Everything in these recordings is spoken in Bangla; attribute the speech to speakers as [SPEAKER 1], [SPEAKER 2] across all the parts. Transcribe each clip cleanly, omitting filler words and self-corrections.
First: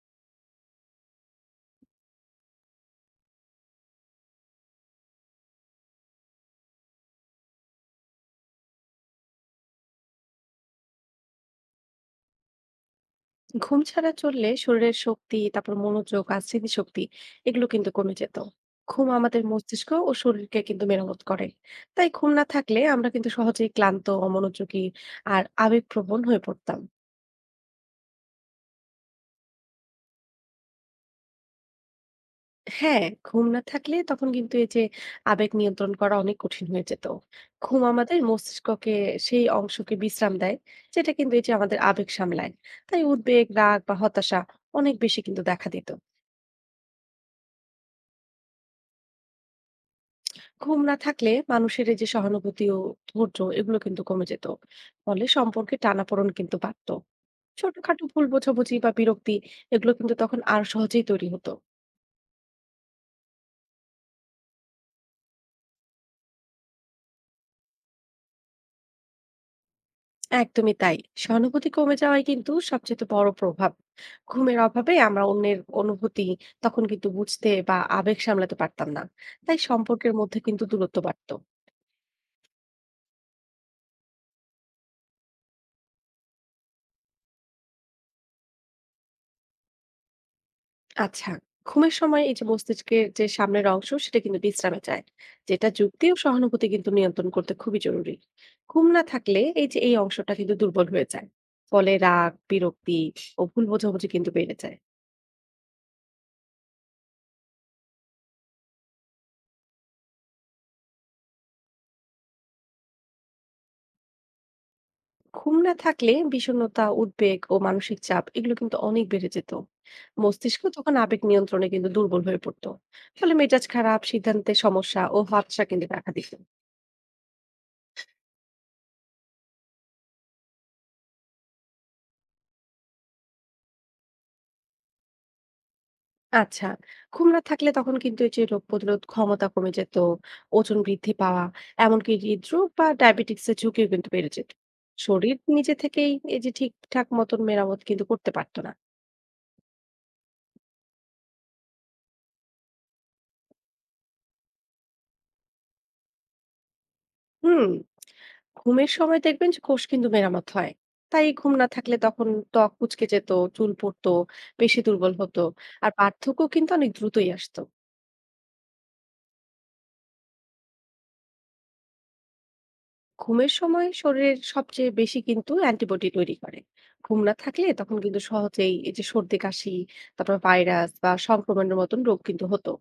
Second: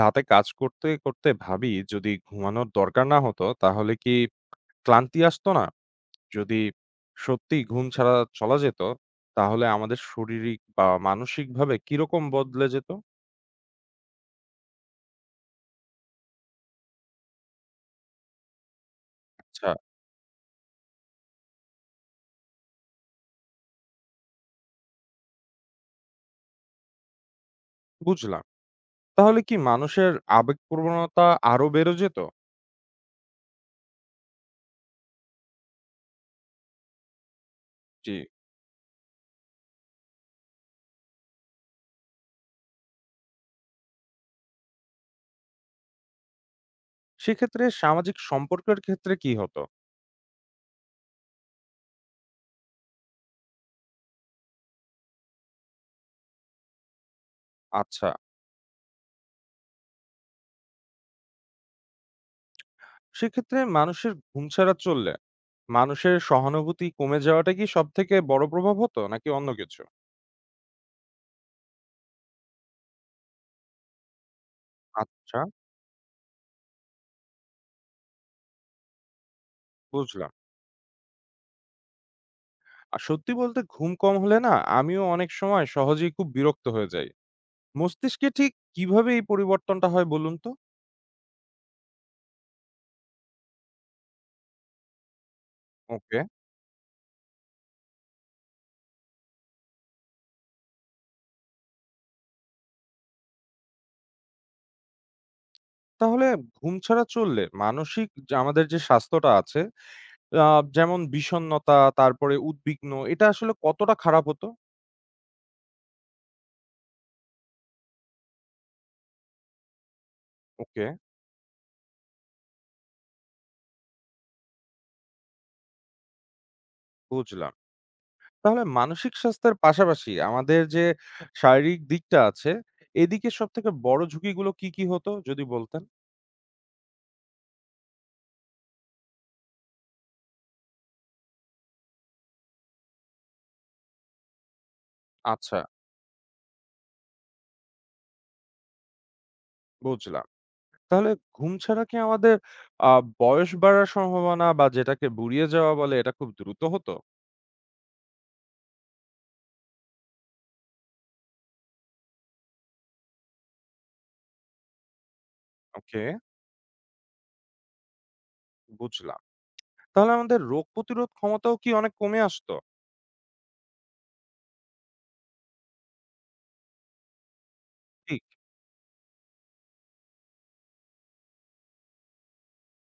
[SPEAKER 1] রাতে কাজ করতে ভাবি, যদি ঘুমানোর দরকার না হতো তাহলে কি ক্লান্তি আসতো না? যদি সত্যিই ঘুম ছাড়া চলা যেত, তাহলে আমাদের শারীরিক বা মানসিকভাবে কিরকম বদলে যেত?
[SPEAKER 2] ঘুম ছাড়া চললে শরীরের শক্তি, তারপর মনোযোগ আর স্মৃতিশক্তি এগুলো কিন্তু কমে যেত। ঘুম আমাদের
[SPEAKER 1] আচ্ছা,
[SPEAKER 2] মস্তিষ্ক ও শরীরকে কিন্তু মেরামত করে। তাই ঘুম না থাকলে আমরা কিন্তু সহজেই ক্লান্ত, অমনোযোগী আর আবেগপ্রবণ হয়ে পড়তাম।
[SPEAKER 1] বুঝলাম। তাহলে কি মানুষের আবেগপ্রবণতা আরো বেড়ে যেত?
[SPEAKER 2] হ্যাঁ, ঘুম না থাকলে তখন কিন্তু এই যে আবেগ নিয়ন্ত্রণ করা অনেক কঠিন হয়ে যেত। ঘুম
[SPEAKER 1] জি।
[SPEAKER 2] আমাদের মস্তিষ্ককে সেই অংশকে বিশ্রাম দেয়, যেটা কিন্তু এই যে আমাদের আবেগ সামলায়। তাই উদ্বেগ, রাগ বা হতাশা অনেক বেশি কিন্তু দেখা দিত।
[SPEAKER 1] সেক্ষেত্রে সামাজিক সম্পর্কের ক্ষেত্রে কি হতো?
[SPEAKER 2] ঘুম না থাকলে মানুষের এই যে সহানুভূতি ও ধৈর্য এগুলো কিন্তু কমে যেত। ফলে সম্পর্কে টানাপোড়েন কিন্তু বাড়তো। ছোটখাটো
[SPEAKER 1] আচ্ছা।
[SPEAKER 2] ভুল বোঝাবুঝি বা বিরক্তি এগুলো কিন্তু তখন আর সহজেই তৈরি হতো।
[SPEAKER 1] সেক্ষেত্রে মানুষের ঘুম ছাড়া চললে মানুষের সহানুভূতি কমে যাওয়াটা কি সবথেকে বড় প্রভাব হতো নাকি অন্য কিছু?
[SPEAKER 2] একদমই তাই। সহানুভূতি কমে যাওয়াই কিন্তু সবচেয়ে বড় প্রভাব। ঘুমের অভাবে আমরা
[SPEAKER 1] আচ্ছা,
[SPEAKER 2] অন্যের অনুভূতি তখন কিন্তু বুঝতে বা আবেগ সামলাতে পারতাম না। তাই সম্পর্কের
[SPEAKER 1] বুঝলাম।
[SPEAKER 2] মধ্যে কিন্তু দূরত্ব বাড়তো।
[SPEAKER 1] আর সত্যি বলতে ঘুম কম হলে না, আমিও অনেক সময় সহজেই খুব বিরক্ত হয়ে যাই। মস্তিষ্কে ঠিক কিভাবে এই পরিবর্তনটা হয় বলুন তো?
[SPEAKER 2] আচ্ছা, ঘুমের সময় এই যে মস্তিষ্কের যে সামনের অংশ সেটা কিন্তু বিশ্রামে যায়, যেটা যুক্তি ও
[SPEAKER 1] ওকে।
[SPEAKER 2] সহানুভূতি কিন্তু নিয়ন্ত্রণ করতে খুবই জরুরি। ঘুম না থাকলে এই যে এই অংশটা কিন্তু দুর্বল হয়ে যায়। ফলে রাগ, বিরক্তি ও ভুল বোঝাবুঝি কিন্তু বেড়ে যায়।
[SPEAKER 1] তাহলে ঘুম ছাড়া চললে মানসিক যে আমাদের যে স্বাস্থ্যটা আছে, আ যেমন বিষণ্ণতা, তারপরে উদ্বিগ্ন, এটা আসলে কতটা খারাপ হতো?
[SPEAKER 2] ঘুম না থাকলে বিষণ্ণতা, উদ্বেগ ও মানসিক চাপ এগুলো কিন্তু অনেক বেড়ে যেত। মস্তিষ্ক
[SPEAKER 1] ওকে,
[SPEAKER 2] তখন আবেগ নিয়ন্ত্রণে কিন্তু দুর্বল হয়ে পড়তো। ফলে মেজাজ খারাপ, সিদ্ধান্তে সমস্যা ও হতাশা কিন্তু দেখা দিত।
[SPEAKER 1] বুঝলাম। তাহলে মানসিক স্বাস্থ্যের পাশাপাশি আমাদের যে শারীরিক দিকটা আছে, এদিকে সবথেকে বড় ঝুঁকিগুলো কি কি হতো যদি বলতেন?
[SPEAKER 2] আচ্ছা, ঘুম না থাকলে তখন কিন্তু এই যে রোগ প্রতিরোধ ক্ষমতা কমে যেত, ওজন বৃদ্ধি পাওয়া, এমনকি হৃদরোগ বা ডায়াবেটিকস এর ঝুঁকিও কিন্তু বেড়ে যেত। শরীর
[SPEAKER 1] আচ্ছা,
[SPEAKER 2] নিজে থেকেই এই যে ঠিকঠাক মতন মেরামত কিন্তু করতে পারত না।
[SPEAKER 1] বুঝলাম। তাহলে ঘুম ছাড়া কি আমাদের আ বয়স বাড়ার সম্ভাবনা বা যেটাকে বুড়িয়ে যাওয়া বলে এটা খুব দ্রুত হতো?
[SPEAKER 2] হুম, ঘুমের সময় দেখবেন যে কোষ কিন্তু মেরামত হয়। তাই ঘুম না থাকলে তখন ত্বক কুঁচকে যেত, চুল পড়তো, পেশি দুর্বল হতো, আর
[SPEAKER 1] ওকে,
[SPEAKER 2] পার্থক্য কিন্তু অনেক দ্রুতই আসতো।
[SPEAKER 1] বুঝলাম। তাহলে আমাদের রোগ প্রতিরোধ ক্ষমতাও কি অনেক কমে আসতো?
[SPEAKER 2] ঘুমের সময় শরীরের সবচেয়ে বেশি কিন্তু অ্যান্টিবডি তৈরি করে। ঘুম না থাকলে তখন কিন্তু
[SPEAKER 1] ঠিক।
[SPEAKER 2] সহজেই এই যে সর্দি কাশি, তারপর ভাইরাস বা সংক্রমণের মতন রোগ কিন্তু হতো।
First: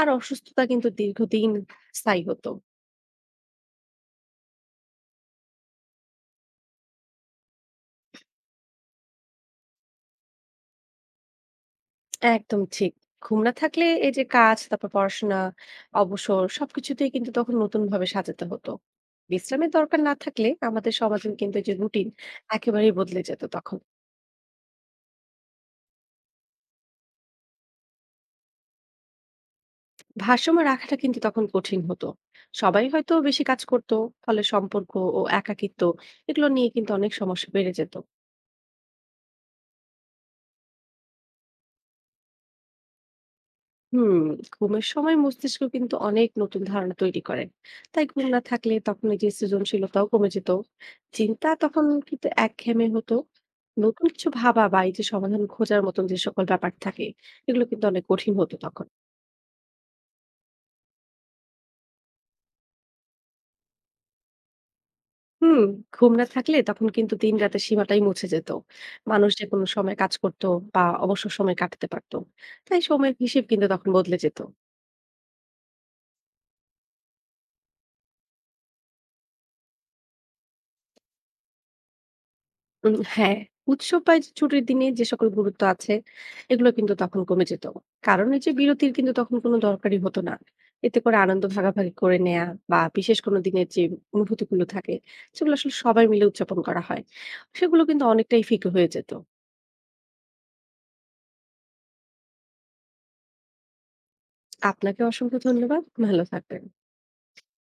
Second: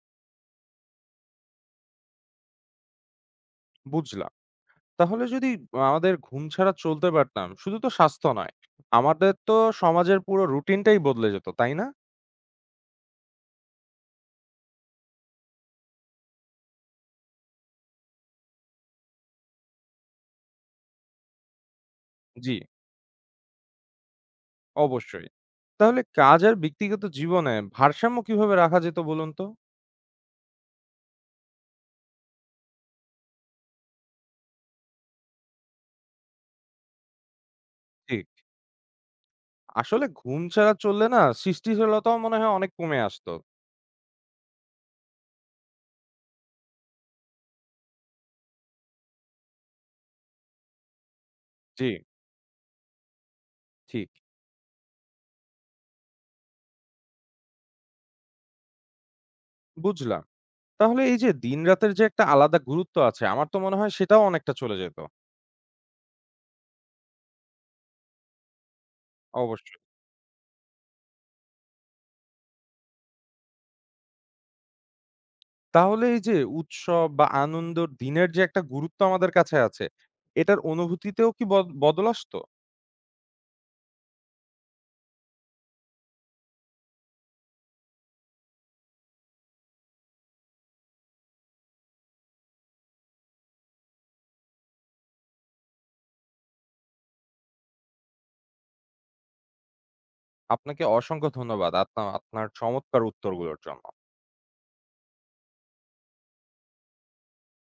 [SPEAKER 2] আর অসুস্থতা কিন্তু দীর্ঘদিন স্থায়ী হতো।
[SPEAKER 1] বুঝলাম। তাহলে যদি আমাদের ঘুম ছাড়া চলতে পারতাম, শুধু তো স্বাস্থ্য নয়, আমাদের তো সমাজের পুরো রুটিনটাই বদলে যেত, তাই না?
[SPEAKER 2] একদম ঠিক। ঘুম না থাকলে এই যে কাজ, তারপর পড়াশোনা, অবসর সবকিছুতেই কিন্তু তখন নতুন ভাবে সাজাতে হতো। বিশ্রামের দরকার না থাকলে আমাদের সমাজের কিন্তু এই যে রুটিন
[SPEAKER 1] জি,
[SPEAKER 2] একেবারেই বদলে যেত তখন।
[SPEAKER 1] অবশ্যই। তাহলে কাজ আর ব্যক্তিগত জীবনে ভারসাম্য কিভাবে রাখা যেত বলুন তো?
[SPEAKER 2] ভারসাম্য রাখাটা কিন্তু তখন কঠিন হতো। সবাই হয়তো বেশি কাজ করতো। ফলে সম্পর্ক ও একাকিত্ব এগুলো নিয়ে কিন্তু অনেক সমস্যা বেড়ে যেত।
[SPEAKER 1] ঠিক। আসলে ঘুম ছাড়া চললে না, সৃষ্টিশীলতাও মনে হয় অনেক কমে আসতো।
[SPEAKER 2] হুম, ঘুমের সময় মস্তিষ্ক কিন্তু অনেক নতুন ধারণা তৈরি করে। তাই ঘুম না থাকলে তখন এই যে সৃজনশীলতাও কমে যেত। চিন্তা
[SPEAKER 1] জি,
[SPEAKER 2] তখন কিন্তু একঘেয়েমি হতো। নতুন
[SPEAKER 1] ঠিক।
[SPEAKER 2] কিছু ভাবা বা এই যে সমাধান খোঁজার মতন যে সকল ব্যাপার থাকে, এগুলো কিন্তু অনেক কঠিন হতো তখন।
[SPEAKER 1] বুঝলাম। তাহলে এই যে দিন-রাতের যে একটা আলাদা গুরুত্ব আছে, আমার তো মনে হয় সেটাও অনেকটা চলে যেত।
[SPEAKER 2] হুম, ঘুম না থাকলে তখন কিন্তু দিন-রাতের সীমাটাই মুছে যেত। মানুষ যেকোনো
[SPEAKER 1] অবশ্যই।
[SPEAKER 2] সময় কাজ করত বা অবসর সময় কাটাতে পারত। তাই সময়ের হিসেব কিন্তু তখন বদলে যেত।
[SPEAKER 1] তাহলে এই যে উৎসব বা আনন্দর দিনের যে একটা গুরুত্ব আমাদের কাছে আছে, এটার অনুভূতিতেও কি বদল আসতো?
[SPEAKER 2] হ্যাঁ, উৎসব বা এই যে ছুটির দিনে যে সকল গুরুত্ব আছে, এগুলো কিন্তু তখন কমে যেত। কারণ এই যে বিরতির কিন্তু তখন কোনো দরকারই হতো না। এতে করে আনন্দ ভাগাভাগি করে নেয়া বা বিশেষ কোনো দিনের যে অনুভূতিগুলো থাকে, সেগুলো আসলে সবাই মিলে উদযাপন করা হয়। সেগুলো কিন্তু অনেকটাই ফিকে হয়ে যেত।
[SPEAKER 1] আপনাকে অসংখ্য ধন্যবাদ আপনার চমৎকার উত্তরগুলোর জন্য।
[SPEAKER 2] আপনাকে অসংখ্য ধন্যবাদ। ভালো থাকবেন।